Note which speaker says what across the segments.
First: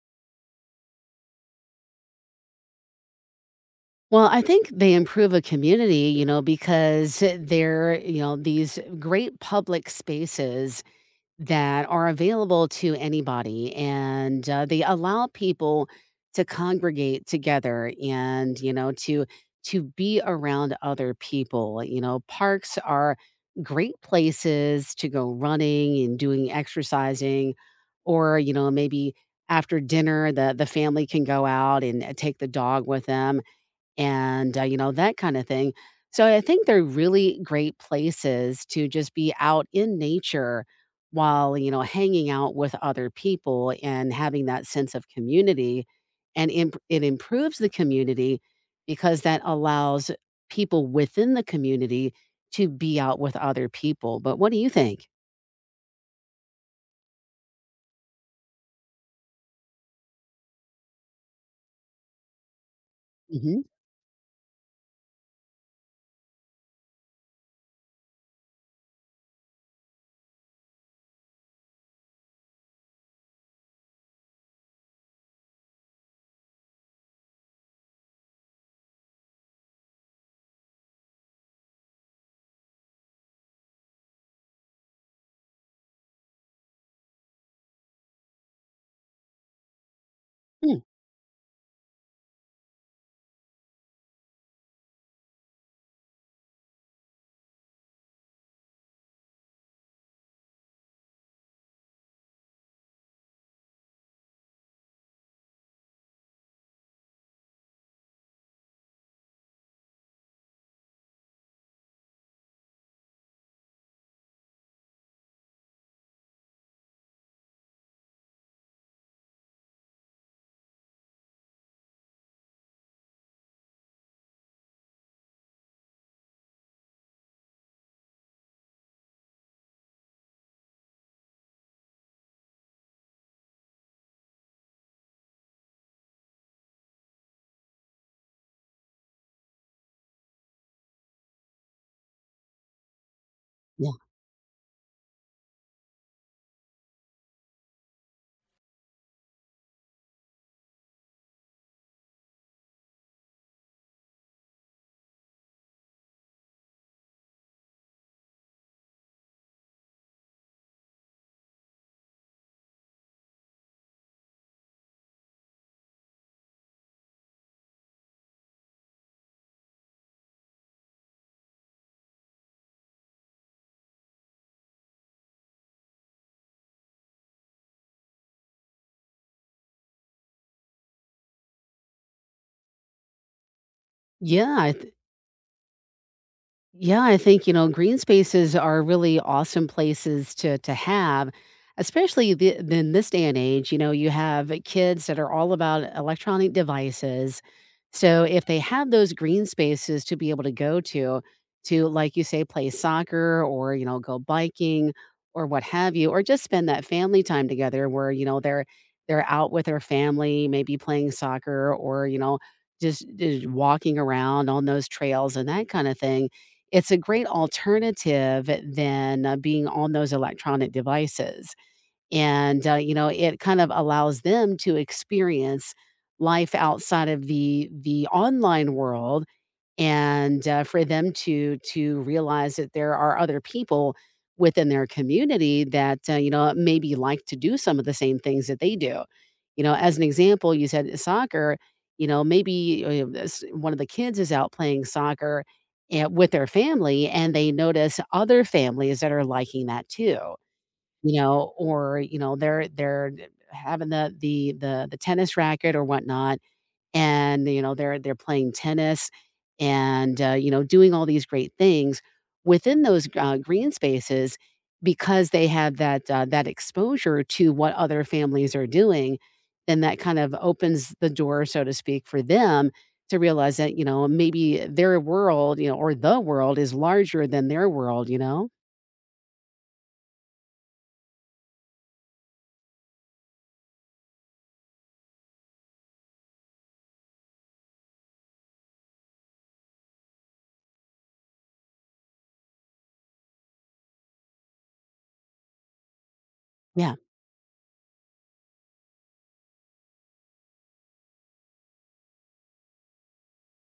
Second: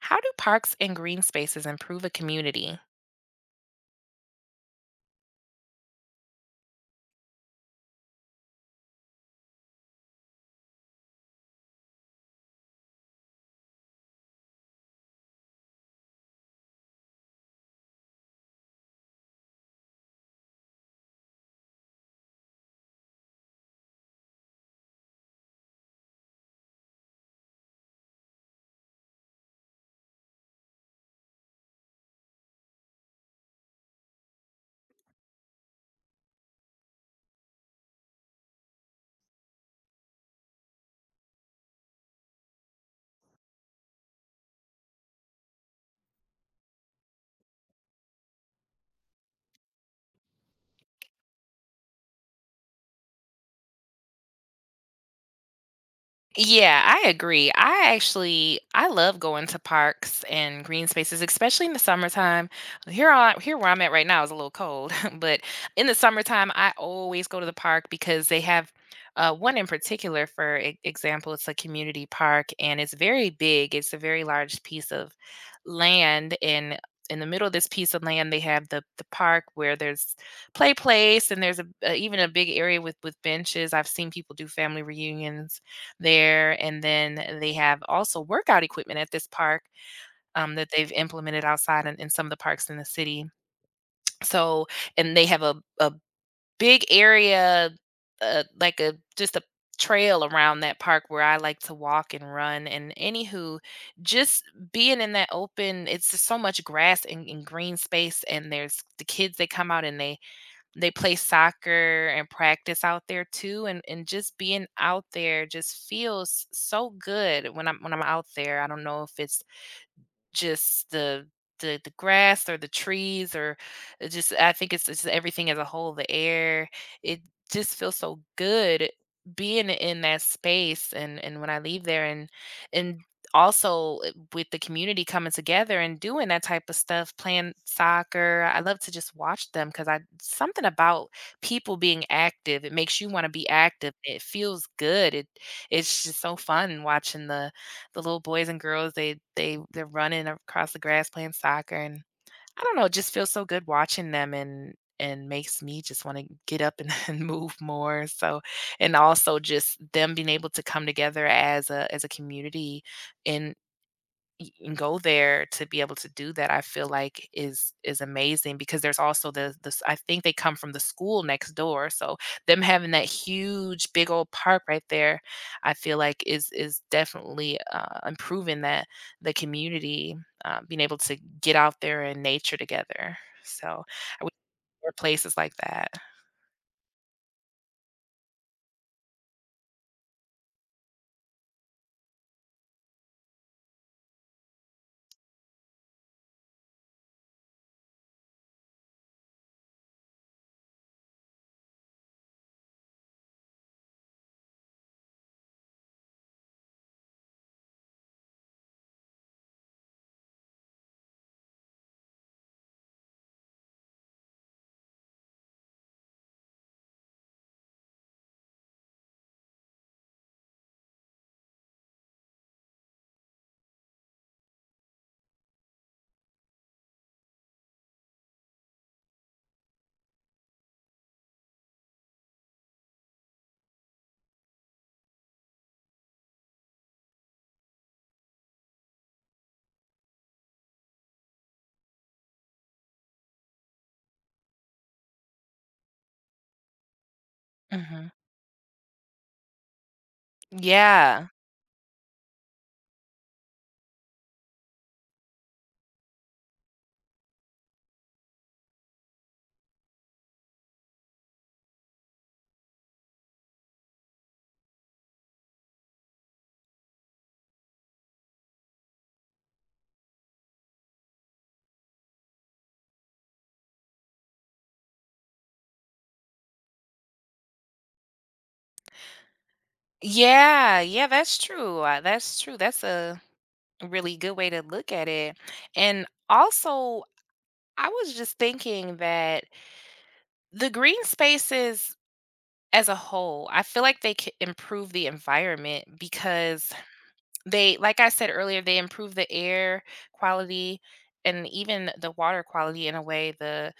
Speaker 1: How do parks and green spaces improve a community?
Speaker 2: Well, I think they improve a community, you know, because they're, you know, these great public spaces that are available to anybody and they allow people to congregate together and, you know, to be around other people. You know, parks are great places to go running and doing exercising or, you know, maybe after dinner the family can go out and take the dog with them and, you know, that kind of thing. So I think they're really great places to just be out in nature while, you know, hanging out with other people and having that sense of community. And it improves the community because that allows people within the community to be out with other people. But what do you think?
Speaker 1: Yeah, I agree. I actually I love going to parks and green spaces, especially in the summertime. Here
Speaker 2: Mm-hmm.
Speaker 1: where I'm at right now is a little cold, but in the summertime I always go to the park because they have one in particular, for example. It's a community park and it's very big. It's a very large piece of land, and in the middle of this piece of land, they have the park where there's play place, and there's a even a big area with benches. I've seen people do family reunions there, and then they have also workout equipment at this park, that
Speaker 2: hmm
Speaker 1: they've implemented outside in some of the parks in the city. So and they have a big area, like a just a trail around that park where I like to walk and run, and anywho, just being in that open, it's just so much grass and green space, and there's the kids, they come out and they play soccer and practice out there too, and just being out there just feels so good when I'm out there. I don't know if it's just the grass or the trees or it just I think it's just everything as a whole, the air. It just feels so good being in that space and when I leave there and and also, with the community coming together and doing that type of stuff, playing soccer. I love to just watch them because I something about people being active. It makes you want to be
Speaker 2: Yeah.
Speaker 1: active. It feels good. It's just so fun watching the little boys and girls, they're running across the grass playing soccer, and I don't know, it just feels so good watching them and makes me just wanna get up and and move more, so and also just them being able to come together as a community in and go there to be able to do that. I feel like is amazing because there's also the this, I think they come from the school next door, so them having that huge big old park right there, I feel like is definitely, improving that the community, being able to get out there in nature together. So I would
Speaker 2: Yeah. I
Speaker 1: or places like that.
Speaker 2: Yeah, I think, you know, green spaces are really awesome places to have, especially the, in this day and age. You know, you have kids that are all about electronic devices. So if they have those green spaces to be able to go to like you say, play soccer or, you know, go biking or what have you, or just spend that family time together where, you know, they're out with their family, maybe playing soccer or, you know, just walking around on those trails and that kind of thing, it's a great alternative than, being on those electronic devices, and, you know, it kind of allows them to experience life outside of the online world and, for them to realize that there are other people within their community that, you know, maybe like to do some of the same things that they do. You know, as an example, you said soccer, you know, maybe, this one of the kids is out playing soccer, with their family, and they notice
Speaker 1: Hmm.
Speaker 2: other families that are liking that too, you
Speaker 1: Yeah.
Speaker 2: know, or, you know, they're having the tennis racket or whatnot and, you know, they're playing tennis and, you know, doing all these great things within those, green spaces because they have that, that exposure to what other families are doing, then that kind of opens the door, so to speak, for them to realize that, you know, maybe their world, you know, or the world is larger than their world, you know?
Speaker 1: Yeah, that's true. That's true. That's a really good way to look at it. And also, I was just thinking that the green spaces as a whole, I feel like they could improve the environment because
Speaker 2: Yeah.
Speaker 1: they, like I said earlier, they improve the air quality and even the water quality in a way. The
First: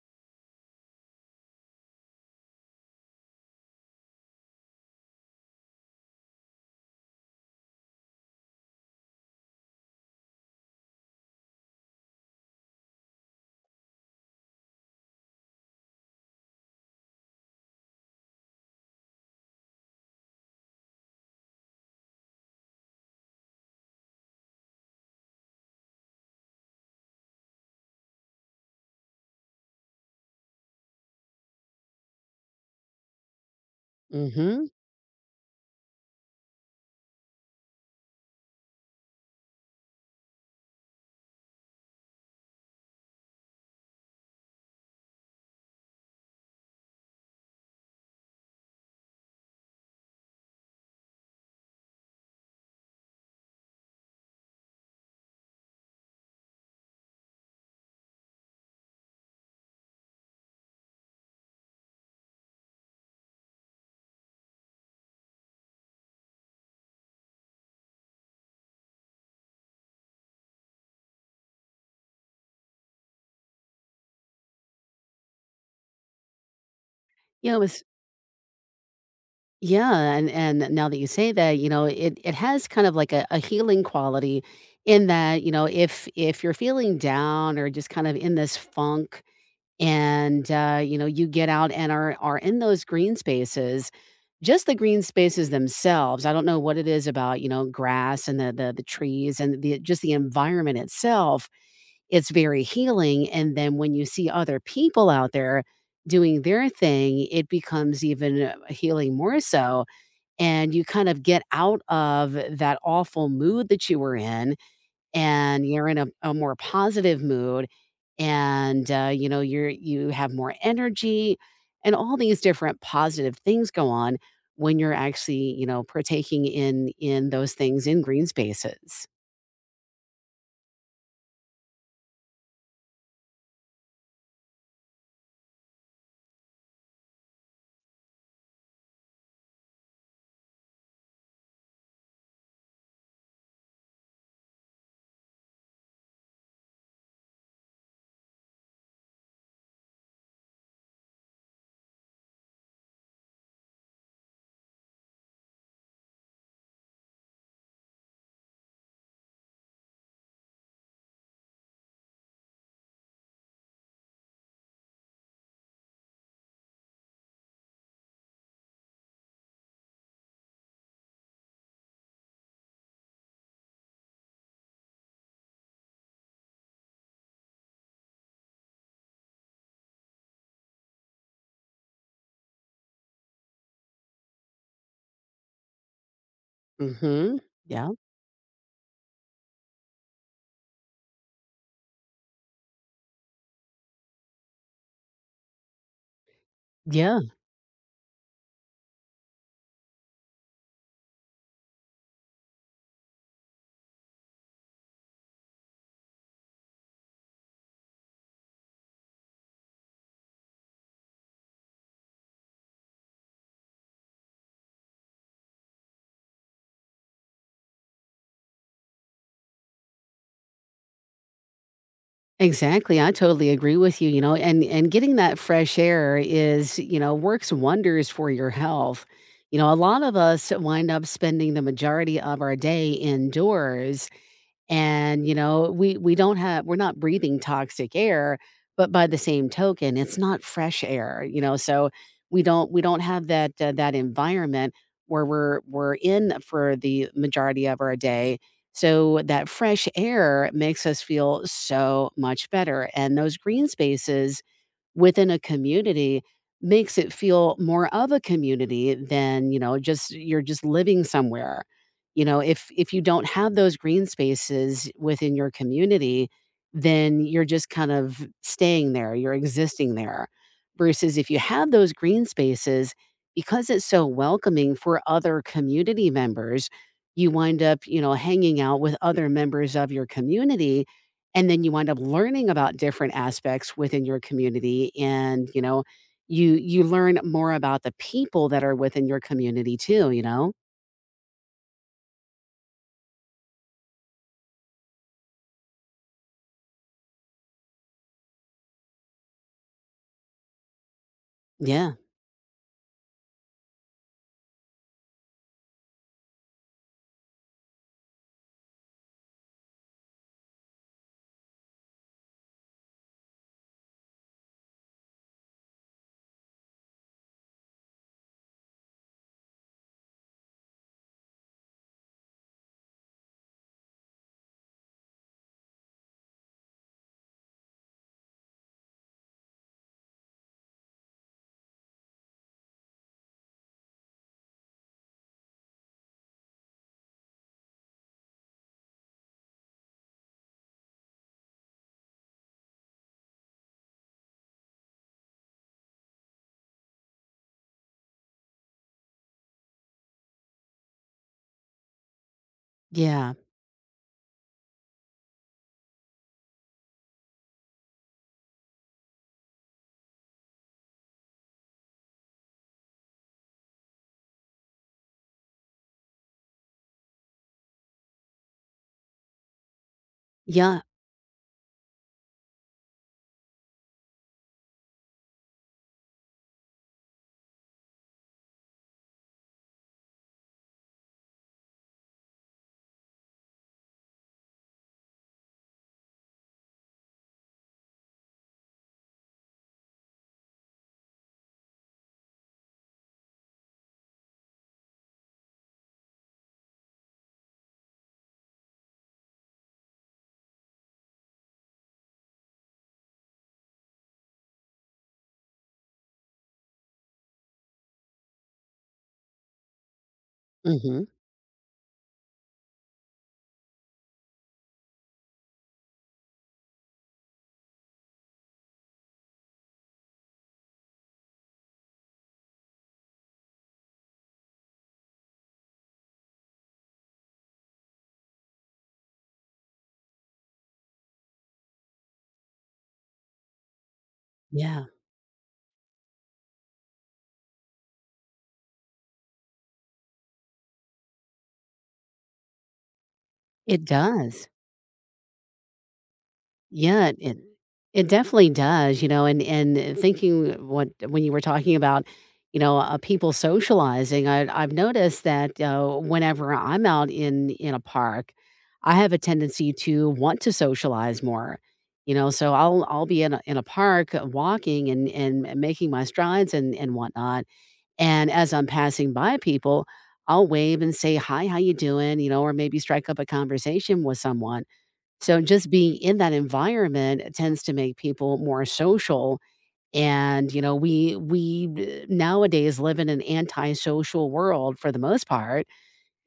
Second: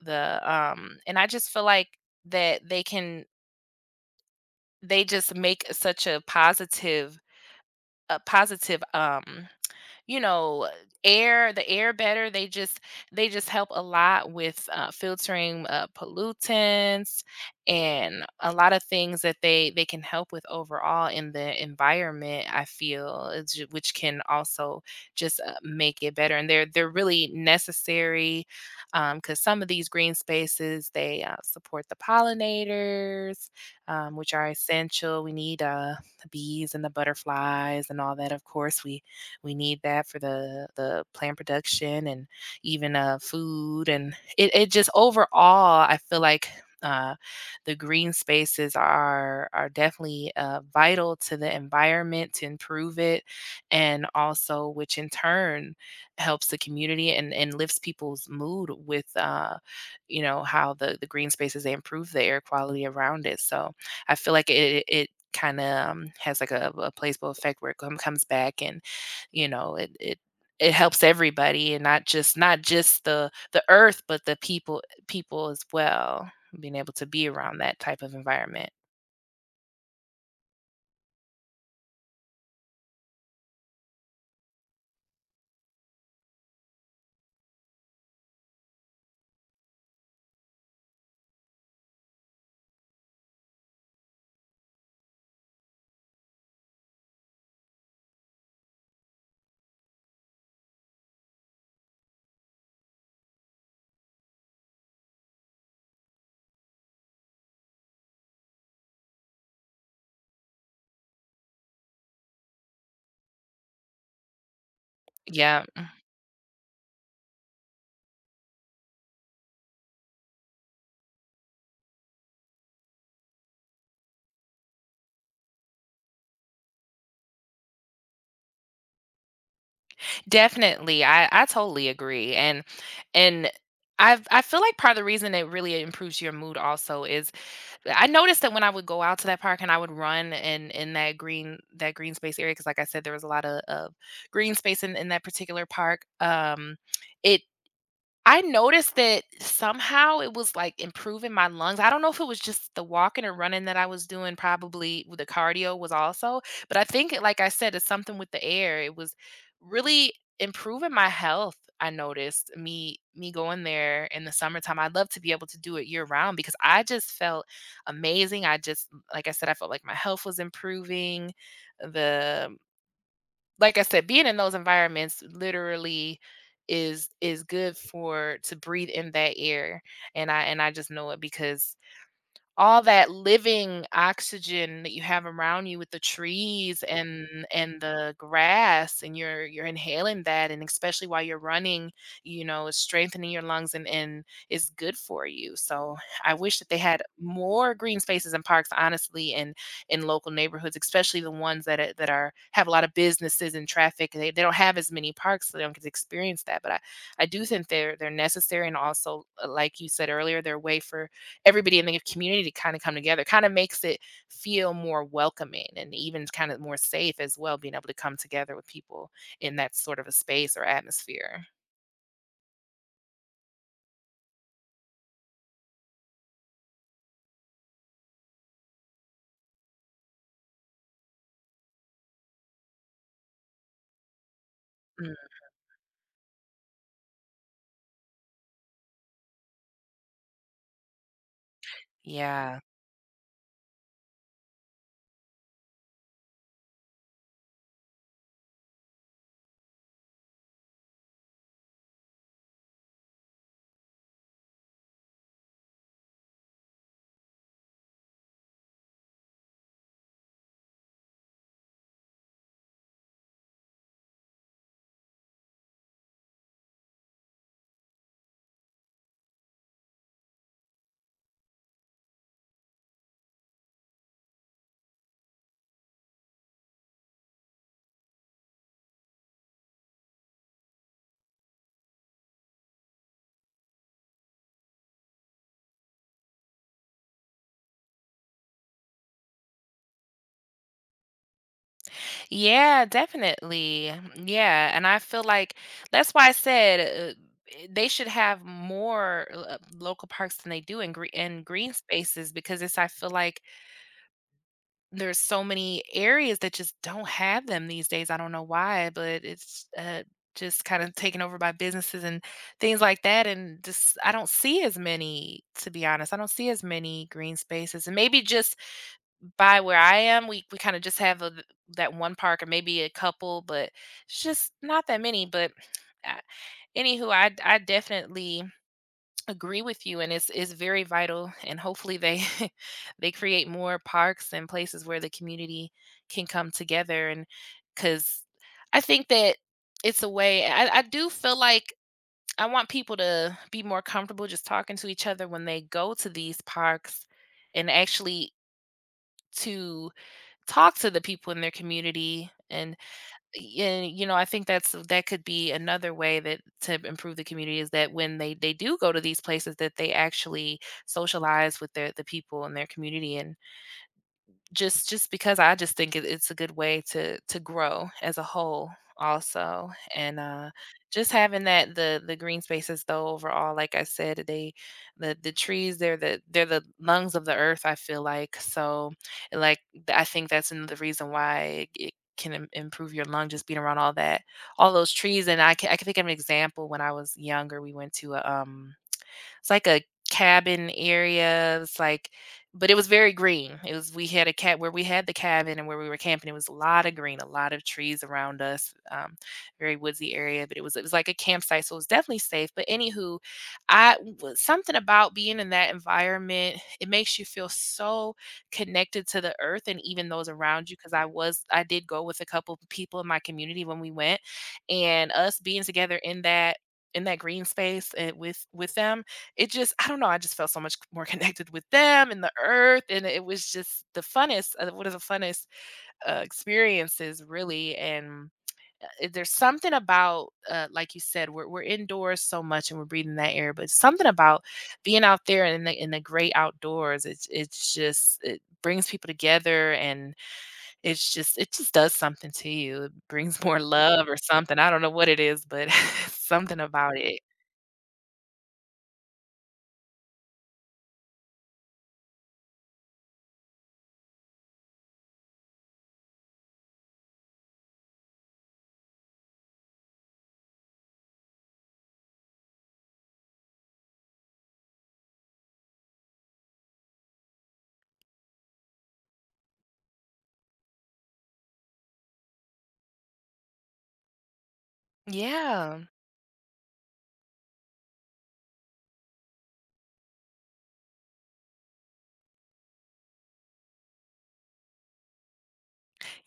Speaker 1: and I just feel like that they can they just make such a positive a positive you know air the air better. They just they just help a lot with, filtering, pollutants and a lot of things that they can help with overall in the environment. I feel it's which can also just, make it better. And they're really necessary because some of these green spaces, they, support the pollinators, which are
Speaker 2: Mhm.
Speaker 1: essential. We need, the bees and the butterflies and all that. Of course we need that for the plant production and even, food. And it just overall I feel like, uh, the green spaces are definitely, vital to the environment to improve it, and also which in turn helps the community and lifts people's mood with, you know how the green spaces they improve the air quality around it. So I feel like it kind of, has like a placebo effect where it comes back, and you know, it it helps everybody and not just the earth, but the people as well, being able to be
Speaker 2: You
Speaker 1: around
Speaker 2: know,
Speaker 1: that
Speaker 2: it
Speaker 1: type of environment.
Speaker 2: Yeah, and now that you say that, you know, it has kind of like a healing quality in that, you know, if you're feeling down or just kind of in this funk and you know, you get out and are in those green spaces, just the green spaces themselves. I don't know what it is about, you know, grass and the trees and the just the environment itself, it's very healing. And then when you see other people out there doing their thing, it becomes even healing more so, and you kind of get out of that awful mood that you were in
Speaker 1: Yeah,
Speaker 2: and you're in a more positive mood and, you know, you're you have more energy and all these different positive things go on when you're actually, you know, partaking in those things in green spaces.
Speaker 1: definitely. I totally agree. And I feel like part of the reason it really improves your mood also is I noticed that when I would go out to that park and I would run in that green space area because like I said, there was a lot of green space in that particular park. It I noticed that somehow it was, like, improving my lungs. I don't know if it was just the walking or running that I was doing, probably with the cardio, was also, but I think, like I said, it's something with the air. It was really improving my health, I noticed, me going there in the summertime. I'd love to be able to do it year-round because I just felt amazing. I just like I said, I felt like my health was improving, the like I said, being in those environments literally is good for to breathe in that air. And I just know it because all that living oxygen that you have around you with the trees and
Speaker 2: Hmm yeah
Speaker 1: the grass and you're inhaling that, and especially while you're running, you know, it's strengthening your lungs and is good for you. So I wish that they had
Speaker 2: yeah.
Speaker 1: more green spaces and parks honestly in local neighborhoods, especially the ones that are have a lot of businesses and traffic. They don't have as many parks, so they don't get to experience that. But I do think they're necessary, and also, like you said earlier, they're a way for everybody in the community to kind of come together. Kind of makes it feel more welcoming and even kind of more safe as well, being able to come together with people in that sort of a space or atmosphere.
Speaker 2: Exactly, I totally agree with you, you know, and getting that fresh air is, you know, works wonders for your health. You know, a lot of us wind up spending the majority of our day indoors
Speaker 1: Mm,
Speaker 2: and you know we don't have we're not breathing toxic air, but by the same token it's not fresh air, you know, so
Speaker 1: yeah.
Speaker 2: we don't have that that environment where we're in for the majority of our day, so that fresh air makes us feel so much better and those green spaces within a community makes it feel more of a community than, you know, just you're just living somewhere. You know, if you don't have those green spaces within your community, then you're just kind of staying there, you're existing there. Versus if you have those green spaces, because it's so welcoming for other community members, you wind up, you know, hanging out with other members of your community and then you wind up learning about different aspects within your community, and you know you you learn more about the people that are within your community too, you know.
Speaker 1: Yeah, definitely. Yeah, and I feel like that's why I said, uh, they should have more, local parks than they do in green
Speaker 2: Yeah
Speaker 1: spaces because it's I feel like there's so many areas that just don't have them these days. I don't know why, but it's, just kind of taken over by businesses and things like that. And just, I don't see as many, to be honest. I don't see as many green spaces. And maybe just by where I am, we kind of just have a, that one park or maybe a couple, but it's just not that many. But, uh, anywho, I definitely agree with you, and it's very vital, and hopefully they they create more parks and places where the community can come together, and because I think that it's a way. I do feel like I want people to be more comfortable just talking to each other when they go to these parks, and actually to talk to the people in their community,
Speaker 2: yeah
Speaker 1: and you know, I think that's that could be another way that to improve the community is that when they do go to these places that they actually socialize with the people in their community, and just because I just think it's a good way to grow as a whole also, and
Speaker 2: yeah
Speaker 1: just having that the green spaces though overall. Like I said, they the trees, they're the lungs of the earth, I feel like. So like I think that's another reason why it can improve your lung, just being around all that all those trees. And I can think of an example when I was younger. We went to a it's like a cabin area. It's like, but it was very green. It was we had a cat where we had the cabin, and where we were camping, it was a lot of green, a lot of trees around us, very woodsy area. But it was like a campsite, so it was definitely safe. But anywho, something about being in that environment, it makes you feel so connected to the earth and even those around you. Because
Speaker 2: mhm
Speaker 1: I did go with a couple people in my community when we went, and us being together in that green space and with them, it just I don't know, I just felt so much more connected with them and the earth, and it was just the funnest, one of the funnest, experiences really, and, there's something about, like you said, we're indoors so much, and we're breathing that air, but something about
Speaker 2: yeah
Speaker 1: being out there in the great outdoors, it's just it brings people together, and it's just it just does something to you. It brings more
Speaker 2: it
Speaker 1: love or
Speaker 2: does
Speaker 1: something, I don't know what it is, but something about
Speaker 2: Yeah,
Speaker 1: it.
Speaker 2: it definitely does, you know, and thinking what when you were talking about, you know, people socializing, I I've noticed that whenever I'm out in a park, I have a tendency to want to socialize more. You know, so I'll be in a park walking and making my strides and whatnot, and as I'm passing by people, I'll wave and say hi, how you doing? You know, or maybe strike up a conversation with someone, so just
Speaker 1: Yeah.
Speaker 2: being in that environment, tends to make people more social. And, you know, we nowadays live in an antisocial world for the most part,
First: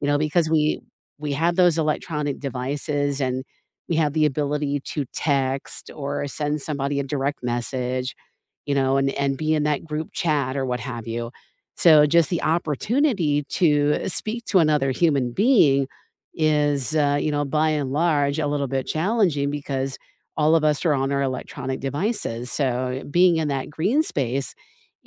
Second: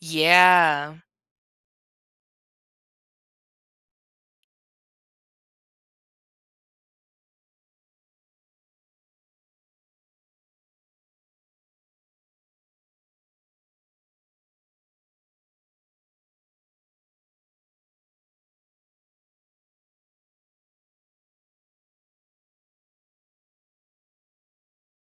Speaker 2: you know, because we have those electronic devices and we have the ability to text or send somebody a direct message, you know, and be in that group chat or what have you. So just the opportunity to speak to another human being is, you know, by and large a little bit challenging because all of us are on our electronic devices. So being in that green space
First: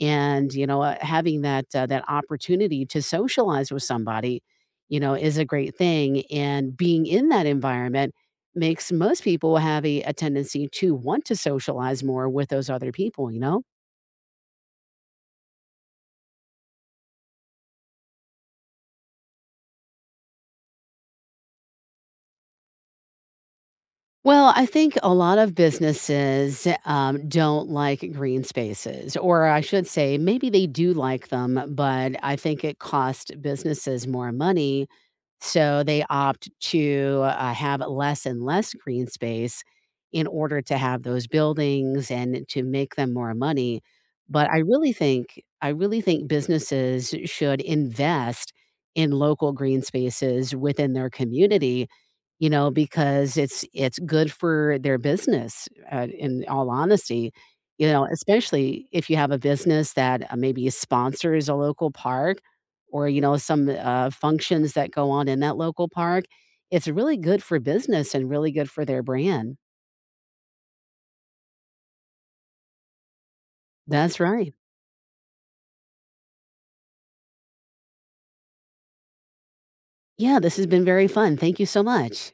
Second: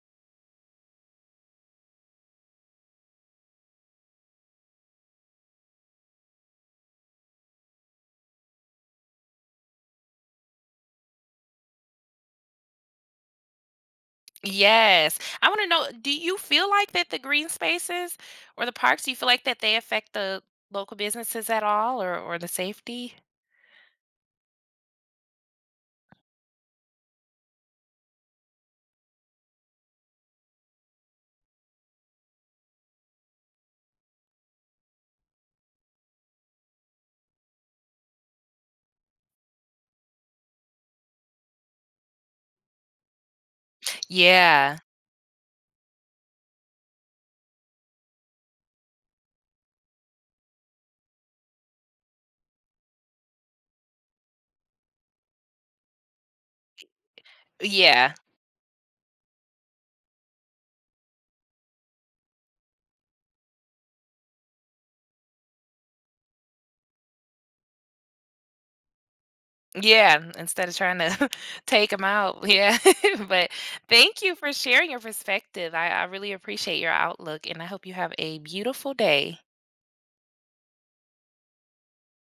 Speaker 2: and you know, having that that opportunity to socialize with somebody, you know, is a great thing. And being in that environment makes most people have a tendency to want to socialize more with those other people, you know?
Speaker 1: Yes. I want to know, do you feel like that the green spaces or the parks, do you feel like that they affect the local businesses at all or the safety?
Speaker 2: Well, I think a lot of businesses don't like green spaces, or I should say, maybe they do like them, but I think it costs businesses more money. So they opt to have less and less green space in order to have those buildings and to make them more money. But
Speaker 1: Yeah.
Speaker 2: I really think businesses should invest in local green spaces within their community, you know, because it's good for their business, in all honesty, you know,
Speaker 1: Yeah.
Speaker 2: especially if you have a business that, maybe sponsors a local park or, you know, some, functions that go on in that local park. It's really good for business and really good for their brand.
Speaker 1: Yeah, instead of trying to take them out. Yeah. But
Speaker 2: That's
Speaker 1: thank you for
Speaker 2: right.
Speaker 1: sharing your perspective. I really appreciate your outlook, and I hope you have a beautiful day.
Speaker 2: Yeah, this has been very fun. Thank you so much.